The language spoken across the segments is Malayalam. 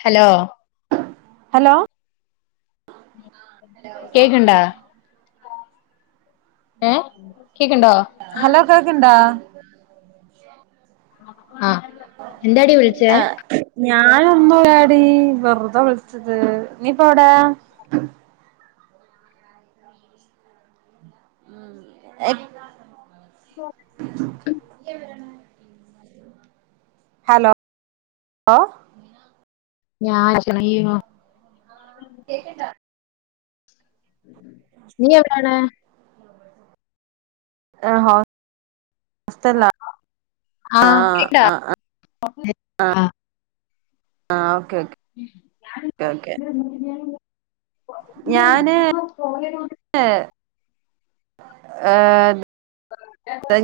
ഹലോ ഹലോ കേക്ക്ണ്ടാ ഏ കേക്ക്ണ്ടോ ഹലോ കേക്ക്ണ്ടാ ആഹ് ആഹ് ഞാനൊന്നുല്ലാടി വെർത വിൾച്ചത് നീപ്പവ്ടേ ഇപ് [unintelligible] എവിടാണ് ഹലോ ഓഹ് ഞാൻ [unintelligible] കേക്ക്ണ്ടാ നീ എവ്ടാണ് ഞാൻ ഹോസ്റ്റൽലാ ആ ആഹ് കേക്ക്ണ്ടാ ആഹ് ആഹ് ആഹ് ആ ആഹ് ഓക്കെ ഓക്കെ ഓക്കെ ഓക്കെ [unintelligible] ചുമ്മാ പോയതോണ്ട് ഏഹ് ഏഹ്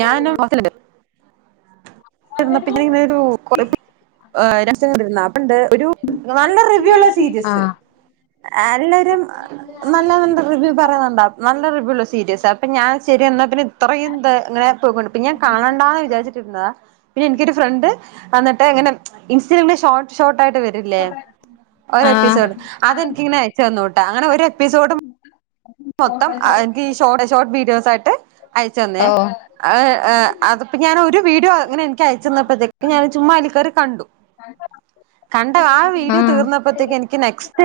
ഞാന് [unintelligible] പിന്നെ ഇങ്ങനെരു കൊറേ പേ രസണ്ട് [unintelligible] ഒരു നല്ല റിവ്യൂ ഉള്ള സീരിയസ് എല്ലാരും നല്ല നല്ല റിവ്യൂ പറയുന്നുണ്ടാവും നല്ല റിവ്യൂള്ള സീരിയസ് അപ്പം ഞാൻ ശരി എന്നാ പിന്നെ ഇത്രയും ത് അങ്ങനെ പോകുണ്ട് പിന്നെ ഞാൻ കാണാണ്ടാന്ന് വിചാരിച്ചിട്ടിരുന്നതാ പിന്നെ എനിക്കൊരു ഫ്രണ്ട് വന്നിട്ട് ഇങ്ങനെ ഇൻസ്റ്റേൽ ഷോർട്ട് ഷോർട്ടായിട്ട് വെ ര്ലേ ആ ആ ഒരെപ്പിസോട് അതെൻക്ക് ഇങ്ങനെ അയച്ചു തന്നുട്ടോ അങ്ങനെ ഒരെപ്പിസോട് മൊത്തം എനിക്ക് ഷോർട്ട് ഷോർട്ട് വീഡിയോസായിട്ട് അയച്ചു തന്നേ ഓ അത്പ്പോ ഞാൻ ഒരു വീഡിയോ അങ്ങനെ എനിക്ക് അയച്ച് തന്നപ്പോഴത്തേക്ക് ഞാൻ ചുമ്മാ അതിൽക്കേറി കണ്ടു കണ്ട ആ വീഡിയോ തീർന്നപ്പോത്തേക്ക് എനിക്ക് നെക്സ്റ്റ്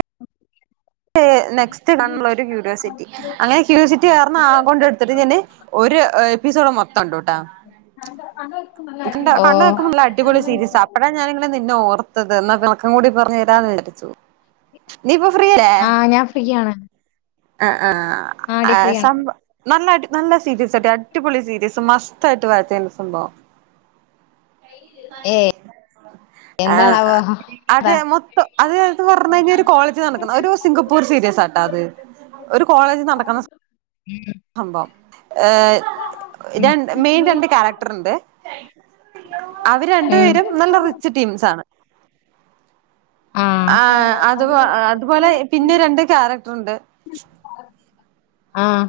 നെക്സ്റ്റ് കാണള്ള ഒരു ക്യൂരിയോസിറ്റി അങ്ങനെ ക്യൂരിയോസിറ്റി കാരണം ആ കൊണ്ടെട് ഇത്രതിന് ഒരു എപ്പിസോഡ് മൊത്തം കണ്ടുട്ടാ കണ്ടോ അതെ കണ്ട കണ്ട് നിക്ക്മ്പൊ അടിപൊളി സീരിയസാ അപ്പഴാ ഞാനിങ്ങനെ നിന്നെ ഓർ ത്തത് എന്നാ വിളക്കം കൂടി പറഞ്ഞു തരാന്ന് വിചരിച്ചു നീ ഇപ്പൊ ഫ്രീ അല്ലേ ആ ഞാൻ ഫ്രീയാണ് ആഹ് ആഹ് ആടി ആ ഫ്രീയാണ് സം നല്ല അടി നല്ല സീരീസാടി അടിപൊളി സീരീസ് മസ്റ്റായിട്ട് വാച്ചെയ്യണ്ട സംഭവം ഏ [unintelligible] ആഹ് എന്താണാവോ അത് അതാ മൊത്തം അത് ന്ന് പറഞ്ഞ് കഴിഞ്ഞാ ഒരു കോളേജ് നടക്കുന്ന ഒരു സിംഗപ്പൂർ സീരിയസാട്ടോ അത് ഒരു കോളേജ് നടക്ക്ണ സം ആഹ് ഭവം ഏഹ് ഉം ര മെയിൻ രണ്ട് ക്യാരക്ടർണ്ട് അവര് ഉം രണ്ടുപേരും നല്ല റിച്ച് ടീംസാ ണ് ആ ആഹ് അത് അതുപോലെ പിന്നെ രണ്ട് ക്യാരക്ടർണ്ട് ആഹ്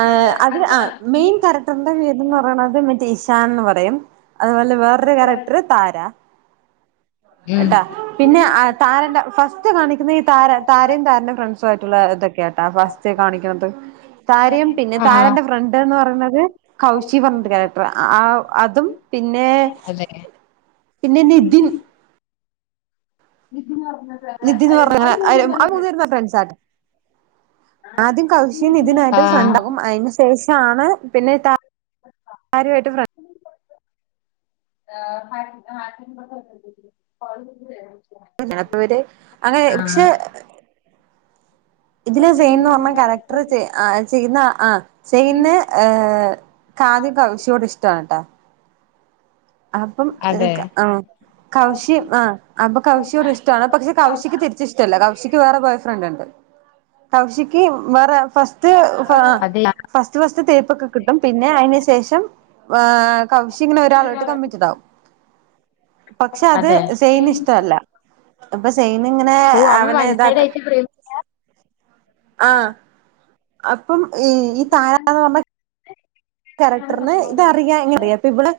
ആഹ് അത് ആ മെയിൻ ക്യാരക്ടറിന്റെ പേര്ന്ന് പറയ്ണത് ജെഷാന്ന് പറയും അത്പോലെ വേറൊരു ക്യാരക്ടർ താരാ ഉം ട്ടാ പിന്നെ അ താരന്റെ ഫസ്റ്റ് കാണിക്കുന്ന ഈ താര താരയും താരന്റെ ഫ്രണ്ട്സു ആയിട്ടുള്ളതൊക്കെട്ടാ ഫസ്റ്റ് കാണിക്കുന്നത് താരയും പിന്നെ ആഹ് താരന്റെ ഫ്ര ണ്ട്ന്ന് പറയുന്നത് കൗശി പറഞ്ഞരു ക്യാറക്ടർ ആ അതും പിന്നെ അതെ പിന്നെ നിതിൻ നിതി ന്ന്‌ പറഞ്ഞ നിതിന്ന് പറഞ്ഞ അവര് മൂന്ന് പേരും നല്ല ഫ്രണ്ട്സാര്ന്ന് ആദ്യം കൗശിൻ നിതിനായിട്ടും ആഹ് ഫ്രണ്ടാവും അതിന് ശേഷാണ് പിന്നെ താ ആരു ആയിട്ട് ഫ്ര [inaudible] അതിനാത്തവര് അങ്ങനെ പക്ഷെ ഇതില് സെയിന്ന് പറഞ്ഞ കറക്ടർ ചെയ്യുന്ന ആ സെയിന്ന് ഏഹ് കാദി കൗശിയോട് ഇഷ്ടാണ്ട്ട്ടാ അപ്പം ഇത് അതെ കാ ആഹ് കൗശി ആ അപ്പൊ കൗശിയോട് ഇഷ്ടാണ് പക്ഷെ കൗശിക്ക് തിരിച്ചിഷ് ഇഷ്ടല്ല കൗശിക്ക് വേറെ ബോയ് ഫ്രണ്ട്ണ്ട് കൗശിക്ക് വേറെ ഫസ്റ്റ് ത് ഫാ അത് ഫസ്റ്റ് ഫസ്റ്റ് തേപ്പൊക്കെ കിട്ടും പിന്നെ അതിനു ശേഷം ആഹ് കൗശിങ്ങനെ ഒരാൾ ട്ത് കമ്മിറ്റടാവും പക്ഷെ അത് അതെ സെയിന് ഇഷ്ട്ടല്ലാ അപ്പൊ സെയിൻങ്ങനെ ഓ അവൻ അവനെ വൺ സൈഡ് ഇതാക്ക ആയിട്ട് പ്ര ആഹ് അപ്പം ഈ താരന്ന് പറഞ്ഞ ക്യാരക്ടർന് ഇത് അറിയാം ഇങ്ങനെ അറിയാം അപ്പൊ ഇവള്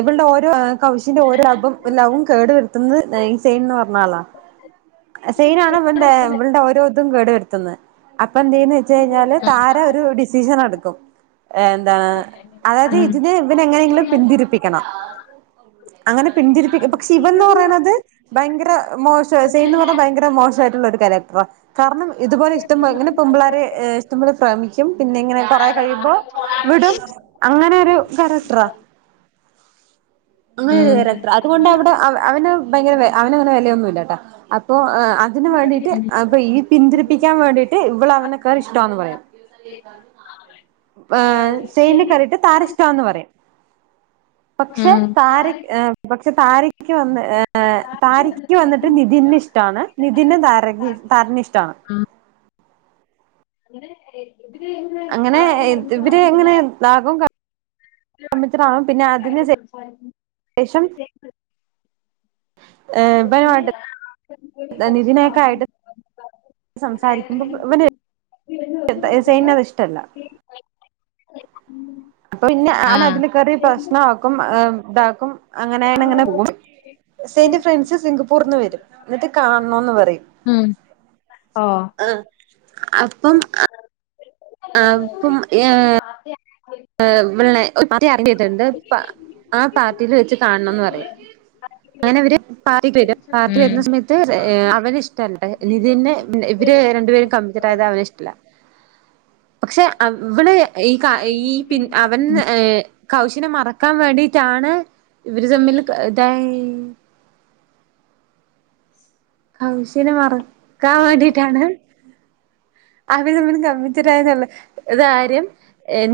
ഇവള്ടെ ഓരോ കൗശിന്റെ ഓരോ ലബും ലൗവും കേടു വരുത്തുന്നത് സെയിൻന്ന് പറഞ്ഞ ആളാ സെയിനാണ് വൻ്റെ വളടെ ഓരോതും കേടു വരുത്തുന്നത് അപ്പൊ എന്ത ചെയന്ന് ച്ചെഴിഞ്ഞാല് താര ഒരു ഡിസിഷൻ എടുക്കും എന്താ അതായത് ഉം ഉം ഇതിനെ ഇവനങ്ങനെങ്കിലും പിന്തിരിപ്പിക്കണം അങ്ങനെ പിന്തിരിപ്പിക്ക് പക്ഷെ ഇവന്ന് പറയണത് ഭയങ്കര മോശം സൈൻന്ന് പറഞ്ഞ ഭയങ്ക ങ്കര മോശായിട്ടുള്ളരു ക്യാരക്ടറാ കാരണം ഇതുപോലെ ഇഷ്ടം പോലെ ങ്ങനെ പെൺപിള്ളാരെ ഇഷ്ടംപോലെ പ്രേമിക്കും പിന്നെ ഇങ്ങനെ കുറേ കഴിയുമ്പോ വിടും അങ്ങനൊരു കാരക്ട്റാ അങ്ങനെ ഒരു കാരക്ടറാ അതുകൊണ്ട് അവിടെ അവന് ഭയങ്കര വെ അവനങ്ങനെ വെലയൊന്നുംല്ലാട്ടാ അപ്പൊ അതിന് വേണ്ടിട്ട് അപ്പൊ ഈ പിന്തിരിപ്പിക്കാൻ വേണ്ടിട്ട് ഇവള അവനെ കേറി ഇഷ്ടാന്ന് പറയും ആ സെയ്‌ന് താരഷ്ട്ടാന്ന് പറയും ഉം പക്ഷെ ഉം താര പക്ഷെ താരയ്ക്ക് വന്ന് താരക്ക് വന്നിട്ട് നിധിനെ ഇഷ് ഷ്ടാണ് നിതിന് താരക താരെനെ ഇഷ്ടാണ് ങ്ങനെ ഇവര് ഇങ്ങനെ ലാകും പറഞ്ഞിട്ട് ആവും പിന്നെ ലാകും ക ത്രാവും പിന്നെ അതിന് ശേഷം അപ്പൊ പിന്നെ ഇവനുമായിട്ട് [unintelligible] നിതിനൊക്കെ പ്രശ്നമാകും ആയിട്ട് [unintelligible] സംസാരിക്കുമ്പോ ഇവന് സെയിന്നത് ഇഷ്ടല്ല [inaudible] അപ്പൊ പിന്ന അവൻ ആഹ് അതില് കേറി പ്രശ്നാക്കും ഇതാക്കും അങ്ങനെ ഇങ്ങനെ ഇങ്ങനെ പോകും സെയിന്റെ ഫ്രണ്ട്സ് സിംഗപ്പൂർന്ന് വരും എന്നിട്ട് കാണണോന്ന് പറയും ആഹ് അപ്പം അപ്പം ഏ പിന്നെ ഒറ്റ ആക്കിയിട്ടുണ്ട് ആ പാർട്ടിൽ വെച്ച് കാണണംന്ന് പറയും അങ്ങനെ അവര് പാർട്ടിക്ക് വരും പാർട്ടി ഉം വരുന്ന സമയത്ത് അവര് ഇഷ്ടണ്ട് നിധി ന്ന് ഇവര് രണ്ട്പേരും കമ്മിറ്റടായത് അവന് ഷ് ല്ല പക്ഷെ ഇവള് ഈ കാ ഈ പി അവൻ കൗശിനെ മറക്കാൻ വേണ്ടിട്ടാണ് ഇവര് തമ്മിൽ ടൈ കൗശിനെ മറക്കാൻ വേണ്ടിട്ടാണ് അവര് തമ്മിൽ കമ്മിറ്റ്ടായിന്ന്ള്ള ഇ കാര്യം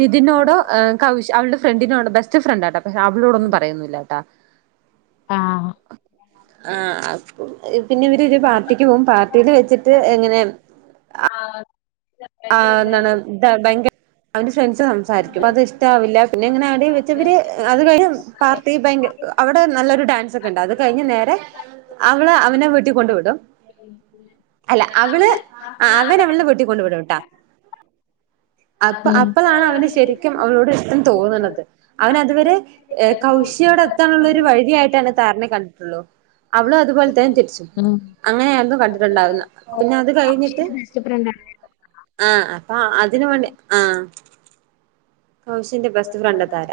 നിധിനോടോ കൗ അവളുടെ ഫ്രണ്ടിനോട് ബെസ്റ്റ് ഫ്രെണ്ടാട്ട അപ്പൊ ഷാബിളോടൊന്നും പറയുന്നില്ലാട്ടാ ആഹ് ആഹ് അപോ ഇ പിന്നെ ഇവരൊരു പാർട്ടിക്ക് പോവും പാർട്ടിയിൽ വെച്ചിട്ട് എങ്ങനെ ആഹ് ആ ന്താണ് ഇ ഭയങ്കര അവന്റെ ഫ്രണ്ട്സ് സംസാരിക്കും അത് ഇഷ്ടാവില്ല പിന്നെ എങ്ങനെ ആടെ വെച്ചവര് അത് കഴിഞ്ഞ പാർട്ടി ഭയങ്ക അവിടെ നല്ലൊരു ഡാൻസ് ഒക്കെ ഉണ്ട് അത് കഴിഞ്ഞ് നേരെ അവള് അവനെ വീട്ടിക്കൊണ്ട് വിടും അല്ല അവള് ആ അവന് അവളെ വീട്ടി കൊണ്ടവിടും ട്ടാ അപ്പ അപ്പളാണ് അവന് ശരിക്കും അവളോട് ഇഷ്ടം ഉം തോന്ന്ണത് അവനതുവരെ എ കൗശിയോടെ എത്താനുള്ള ഒരു വഴിയായിട്ടാണ് താരനെ കണ്ടിട്ടൊള്ളൂ അവളും അതുപോലെ തന്നെ തിരിച്ചു ഉം. അങ്ങനെയായിരുന്നു കണ്ടിട്ടുണ്ടായിര്ന്ന് പിന്നെ അത് കഴിഞ്ഞിട്ട് ചപ്രണ്ട [inaudible] ആഹ് അപ്പൊ അതിന് വേണ്ടി ആഹ് കൗശിന്റെ ബെസ്റ്റ് ഫ്രണ്ട താര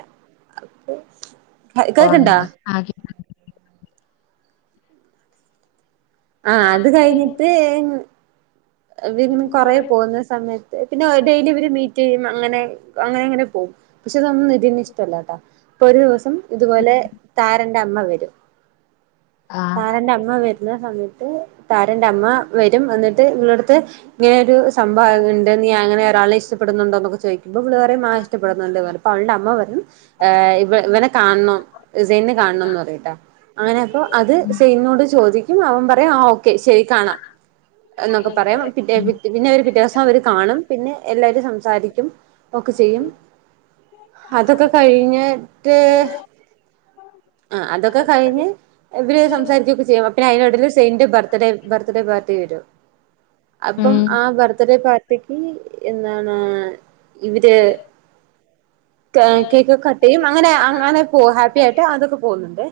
ഓഹ് കേൾക്കണ്ടാ ആ ആഹ് അത് കഴിഞ്ഞിട്ട് പി കൊറ പോന്ന് സമയത്ത് പിന്നെ ഓ ഡെയിലി ഇവര് മീറ്റ് ചെയ്യും അങ്ങനെ അങ്ങനെ അങ്ങനെ പോകും പക്ഷെ ഇതൊന്നും നിധി ന്ന് ഇഷ്ടല്ലാട്ടാ ഒരു ദിവസം ഇതുപോലെ താരന്റെ അമ്മ വരും താാരന്റെ അമ്മ ആഹ്. വരുന്ന സമയത്ത് ത് താരന്റെ അമ്മ വരും എന്നിട്ട് ഇവിളെടുത്ത് ഇങ്ങനെരു സംഭവംണ്ട് ഞാൻ ഇങ്ങനെ ഒരാള ഇഷ്ടപ്പെടുന്നുണ്ടോന്നൊക്കെ ചോയിക്കുമ്പോ ഇവള് പറയും ആ ഇഷ്ടുന്നുണ്ട് പറിം അപ്പൊ അവളുടെ അമ്മ പറിം ഇവ ഇവനെ കാണണം സെയ്നെ കാണണംന്ന് പറയിട്ടാ അങ്ങനെ അപ്പൊ അത് ഉം സെയിന്നോട് ചോദിക്കും അവൻ പറയും ആ ഓക്കെ ശെരി കാണാ എന്നൊക്കെ പറയും പി ഉം പിന്നെ അവര് പിറ്റേ ദിവസം അവര് കാണും പിന്നെ എല്ലരും സംസാരിക്കും ഒക്കെ ചെയ്യും അതൊക്കെ കഴിഞ്ഞിട്ട് ആഹ് അതൊക്കെ കഴിഞ്ഞ് ഇവര് സംസാരിരിക്കുകൊക്കെ ചെയ്യും പിന്നെ അയിൻ്റെയെടീൽ സെയ്ൻ്റെ ബർഡേ ബർത്ത്ഡേ പാർട്ടി വരും ഉം അപ്പം ഉം. ആ ബർത്ത്ഡേ പാർ ർട്ടിക്ക് എന്താണ് ഇവര് ക കേക്ക ട്ട് യും അങ്ങനെ അങ്ങനെ പോ ഹാപ്പി ആയിട്ട് അതൊക്കെ പോകുന്നുണ്ട്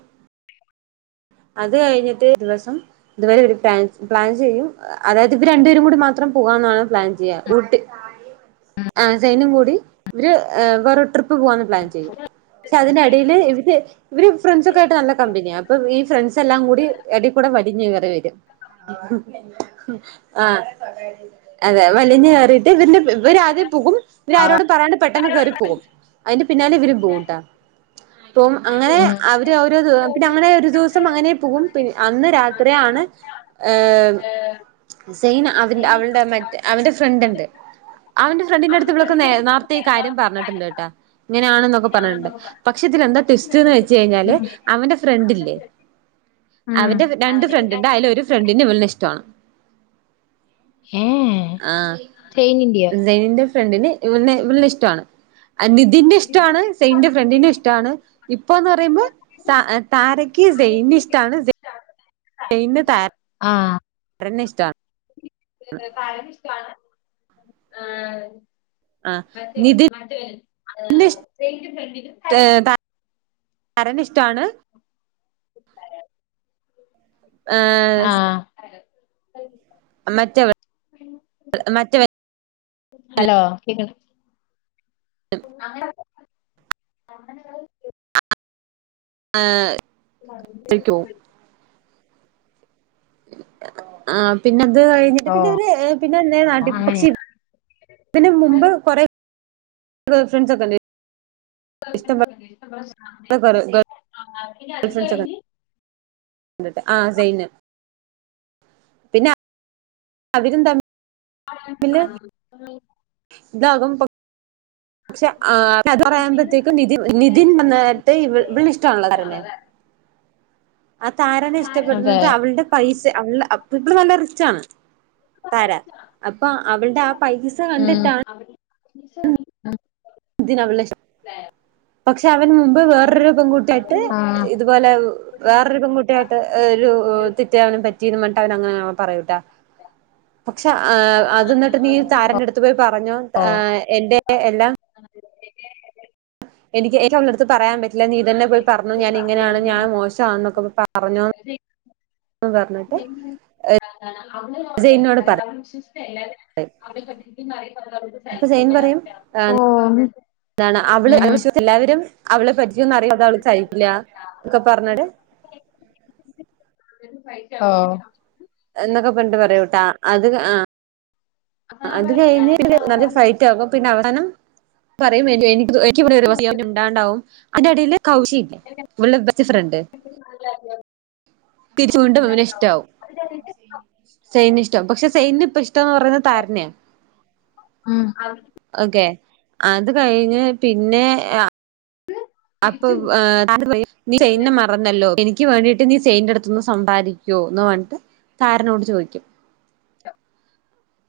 അത് കഴിഞ്ഞിട്ട് ദിവസം ഇതുവരെ ഒരു പ്ലാ പ്ലാൻ ചെയ്യും അതായത് ഇവര് രണ്ടുപേരും കൂടി മാത്രം പോകാന്നാണ് പ്ലാൻ ചെയ്യ ഊട്ട് ആ സൈനും കൂടി ഇവര് ഏ വേ ട്രിപ്പ് പ്പ് പോവാന്ന് പ്ലാൻ ചെയ്യും പക്ഷെ അതിന്റെടയില് ഇവര് ഇവര് ഫ്രണ്ട്സൊക്കെ ആയിട്ട് നല്ല കമ്പനിയാ അപ്പൊ ഈ ഫ്രണ്ട്സ് എല്ലാം കൂടി എടേ കൂടെ വലിഞ്ഞു കേറി വരും ആ അതെ വലിഞ്ഞ് കയറിയിട്ട് ഇതിന്റെ ഇവരാദ്യം പോകും ഇവര് ആരോടും പറയിണ്ട് പെട്ടെന്ന് കേറി പോകും അതിന്റെ പിന്നാലെ ഇവരും പോകട്ടാ അപ്പം അങ്ങനെ ഉം അവര് അവരത് പിന്നെ അങ്ങനെ ഒരു ദിവസം അങ്ങനെ പോകും പിന്നെ അന്ന് രാത്രിയണ് ഏ സെയിം അവ അവളുടെ മറ്റേ അവന്റെ ഫ്രണ്ട് ഉണ്ട് അവന്റെ ഫ്രണ്ടിൻ്റടുത്ത് ഇവിളക്കൊ നേരുത്തെ ഈകാര്യം പറഞ്ഞിട്ടുണ്ട് കേട്ടാ ഇങ്ങനാണെന്നൊക്കെ പറഞ്ഞിട്ട് ണ്ട് പക്ഷെ ഇതിലെന്താ ട്വിസ്റ്റ്ന്ന് വെച്ച് കയിഞ്ഞാല് ഉം അവന്റെ ഫ്രണ്ടില്ലേ അവന്റെ രണ്ട് ഫ്രണ്ട് ഇണ്ട് അയില് ഒരു ഫ്രണ്ടിന് ഇവളെ ഇഷ്ടാണ് ഏഹ് ആ ചെയിനിന്റെയോ നിന്റെ ഫ്രണ്ടിന് ഇവളെ ഇഷ്ടാണ് നിതിന് ഇഷ്ടാണ് സെയിന്റെ ഫ്രണ്ടിനെ ഇഷ്ടാണ് ഇപ്പ എന്ന് പറയുമ്പോ താര താര അർജ്ജുനെ ഇഷ്ടാണ് ചെയിന് താ താരന്നെ ഇഷ്ടാണ് കാര്യം ഇഷ്ടാണ് ആഹ് ആഹ് നിതിന് ഇഷ് [inaudible] താരനെ ഇഷ്ടാണ് [inaudible] ഏഹ് ആഹ് മറ്റവൾ മറ്റവൻക്ക് ഹലോ കേൾ അങ്ങനെ അങ്ങന ആഹ് [inaudible] ആ പിന്നെ അത് കഴിഞ്ഞിട്ട് ഓ പിന്നെ അവര് പിന്നൊ നാട്ടില് അങ്ങനെ ഇതിന് മുമ്പ് കൊറെ ഫ്രണ്ട്സ് ഒക്കെ ഉണ്ടായി ഇഷ്ടംപോലെ ഗേൾ [inaudible] ആ സൈന് പിന്നെ അവരും തമ്മി [inaudible] ഇത് അവൻ പൊ പക്ഷെ ആ അത് പറയുമ്പോഴത്തേക്കും നി നിധിൻ വന്നിട്ട് ഇവളെ ഇഷ്ടാണ് പറയുന്നെ ആ താരനെ അതെ. ഇഷ്ടപ്പെടുന്നത് അവളുടെ പൈസ അവള് ഇപ്പോ നല്ല റിച്ച് ആണ് താരാ അപ്പൊ അവളുടെ ആ പൈസ ഉം കണ്ടിട്ടാണ് [unintelligible] പക്ഷെ അവൻ മുമ്പ് വേറൊരു പെൺകുട്ടിയായിട്ട് ആഹ് ഇതുപോലെ വേറൊരു പെൺകുട്ടിയായിട്ട് ഒരു തെറ്റ് അവനും പറ്റീരുന്ന എന്നിട്ട് അവന് അങ്ങനെ പറയൂട്ടാ പക്ഷെ ആ അത് എന്നിട്ട് നീ താരന്റെ അടുത്ത് പോയി പറഞ്ഞോ ഓ എന്റെ എല്ലാം [inaudible] എനിക്ക് ഇത് അവളടുത്ത് പറയാൻ പറ്റില്ല നീ ഇ തന്നെ പോയി പറഞ്ഞോ ഞാന് ഇങ്ങനെയാണ് ഞാൻ മോശാ എന്നൊക്കെ പറഞ്ഞോന്ന് സെയ്നോട് പറയും [inaudible] [inaudible] അപ്പൊ ജൈൻ പറയും ഓ എന്താണ് അവള് ഉം. എല്ലാവരും അവളെ പറ്റിയൊന്നും അറിയാതെ അവള് കഴിക്കില്ല ഒക്കെ പറഞ്ഞിട് ഓഹ് എന്നൊക്കെ പണ്ട് പറയൂട്ടാ അത് ആ അത് കഴിഞ്ഞ് നല്ല ഫയി റ്റാവും പിന്നെ അവസാനം പറയും എനി എനിക്ക് [unintelligible] ഇണ്ടാണ്ടാവും അതിന്റെടേയില് കൗശില്ലേ അവളുടെ ബെസ്റ്റ് ഫ്രണ്ട് തിരിച്ച് വീണ്ടും [inaudible] സൈൻ ഇഷ്ടം പക്ഷെ സൈൻ ഇപ്പ ഇഷ്ടംന്ന് പറയുന്നെ താരനെയാ ഓക്കെ അത് കഴിഞ്ഞ് പിന്നെ അപ്പൊ ആഹ് [unintelligible] പറഞ്ഞല്ലോ എനിക്ക് വേണ്ടീട്ട് നീ സെയിൻറ അടുത്തുന്ന് സമ്പാദിക്കുവോ എന്ന് പറഞ്ഞിട്ട് സാരനോട് ചോദിക്കും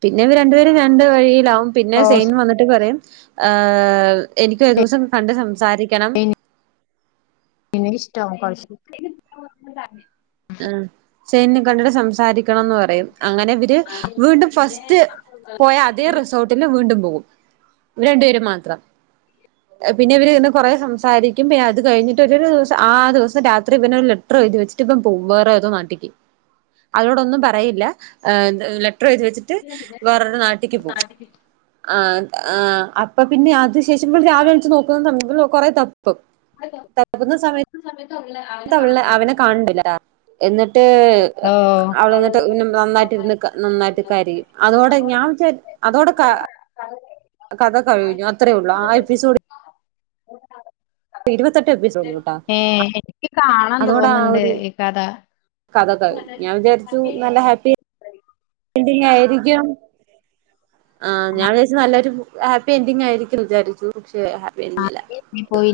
പിന്നെ ഇവർ രണ്ടുപേരും രണ്ട് വഴിയിലാവും പിന്നെ സെയിൻ വന്നിട്ട് പറയും എനിക്കൊരു ദിവസം കണ്ട് സംസാരിക്കണം എന്നിട്ട് ഇഷ്ടാവും ആ സെയ്ൻ കണ്ടിട്ട് സംസാരിക്കണന്ന് പറഞ്ഞ അങ്ങനെ ഇവർ വീണ്ടും ഫസ്റ്റ് പോയ അതേ റിസോർട്ട ഇതല്ല വീണ്ടും പോകും ഇവർ രണ്ടുപേരും മാത്രം പിന്നെ ഇവർ ഇന്ന് കുറേ സംസാരിക്കും പിന്നെ അത് കഴിഞ്ഞിട്ട് ഒരു ദിവസം ആ ദിവസം രാത്രി പിന്നെ ഒരു ലെറ്റർ എഴുതു വച്ചിട്ട് ഇവൻ വേറെ ഏതോ നാട്ടിക്ക് അതോടൊന്നും പറയില്ല ലെറ്റർ എഴുത് വെച്ചി വേറൊരു നാട്ടിൽക്ക് പോകും ആഹ് ആഹ് അപ്പൊ പിന്നെ അത് ശേഷം ഇവൾ രാവിലെ എണീച്ച് നോക്കുന്ന സമയത്ത് കൊറെ തപ്പും ആഹ് അതെ കറക്ട സമയത്ത് ഉള്ള ഒന്ന് അവനെ കാണണ്ടില്ല എന്നിട്ട് അവൾ എന്നിട്ട് പിന്നെ നന്നായിട്ട് ഇരുന്ന് നന്നായിട്ട് കരയും അതോടെ ഞാൻ അതോടെ കഥ കഴിഞ്ഞു അത്രേ ഉള്ളൂ ആ എപ്പിസോഡ് ഇരുപത്തെട്ട് എപ്പിസോഡ് കേട്ടാ ഏ എനിക്ക് കാണാൻ അതോടെ ആ തോന്നുന്നുണ്ട് ഒരു ഈ കഥ കഥ ഞാൻ വിചാരിച്ചു നല്ല ഹാപ്പി എൻഡിങ് ആയിരിക്കും ആ ഞാൻ വിചാരിച്ചു നല്ലൊരു ഹാപ്പി എൻഡിങ് ആയിരിക്കും വിചാരിച്ചു പക്ഷെ ഹാപ്പി എൻഡിങ് അല്ല പോയി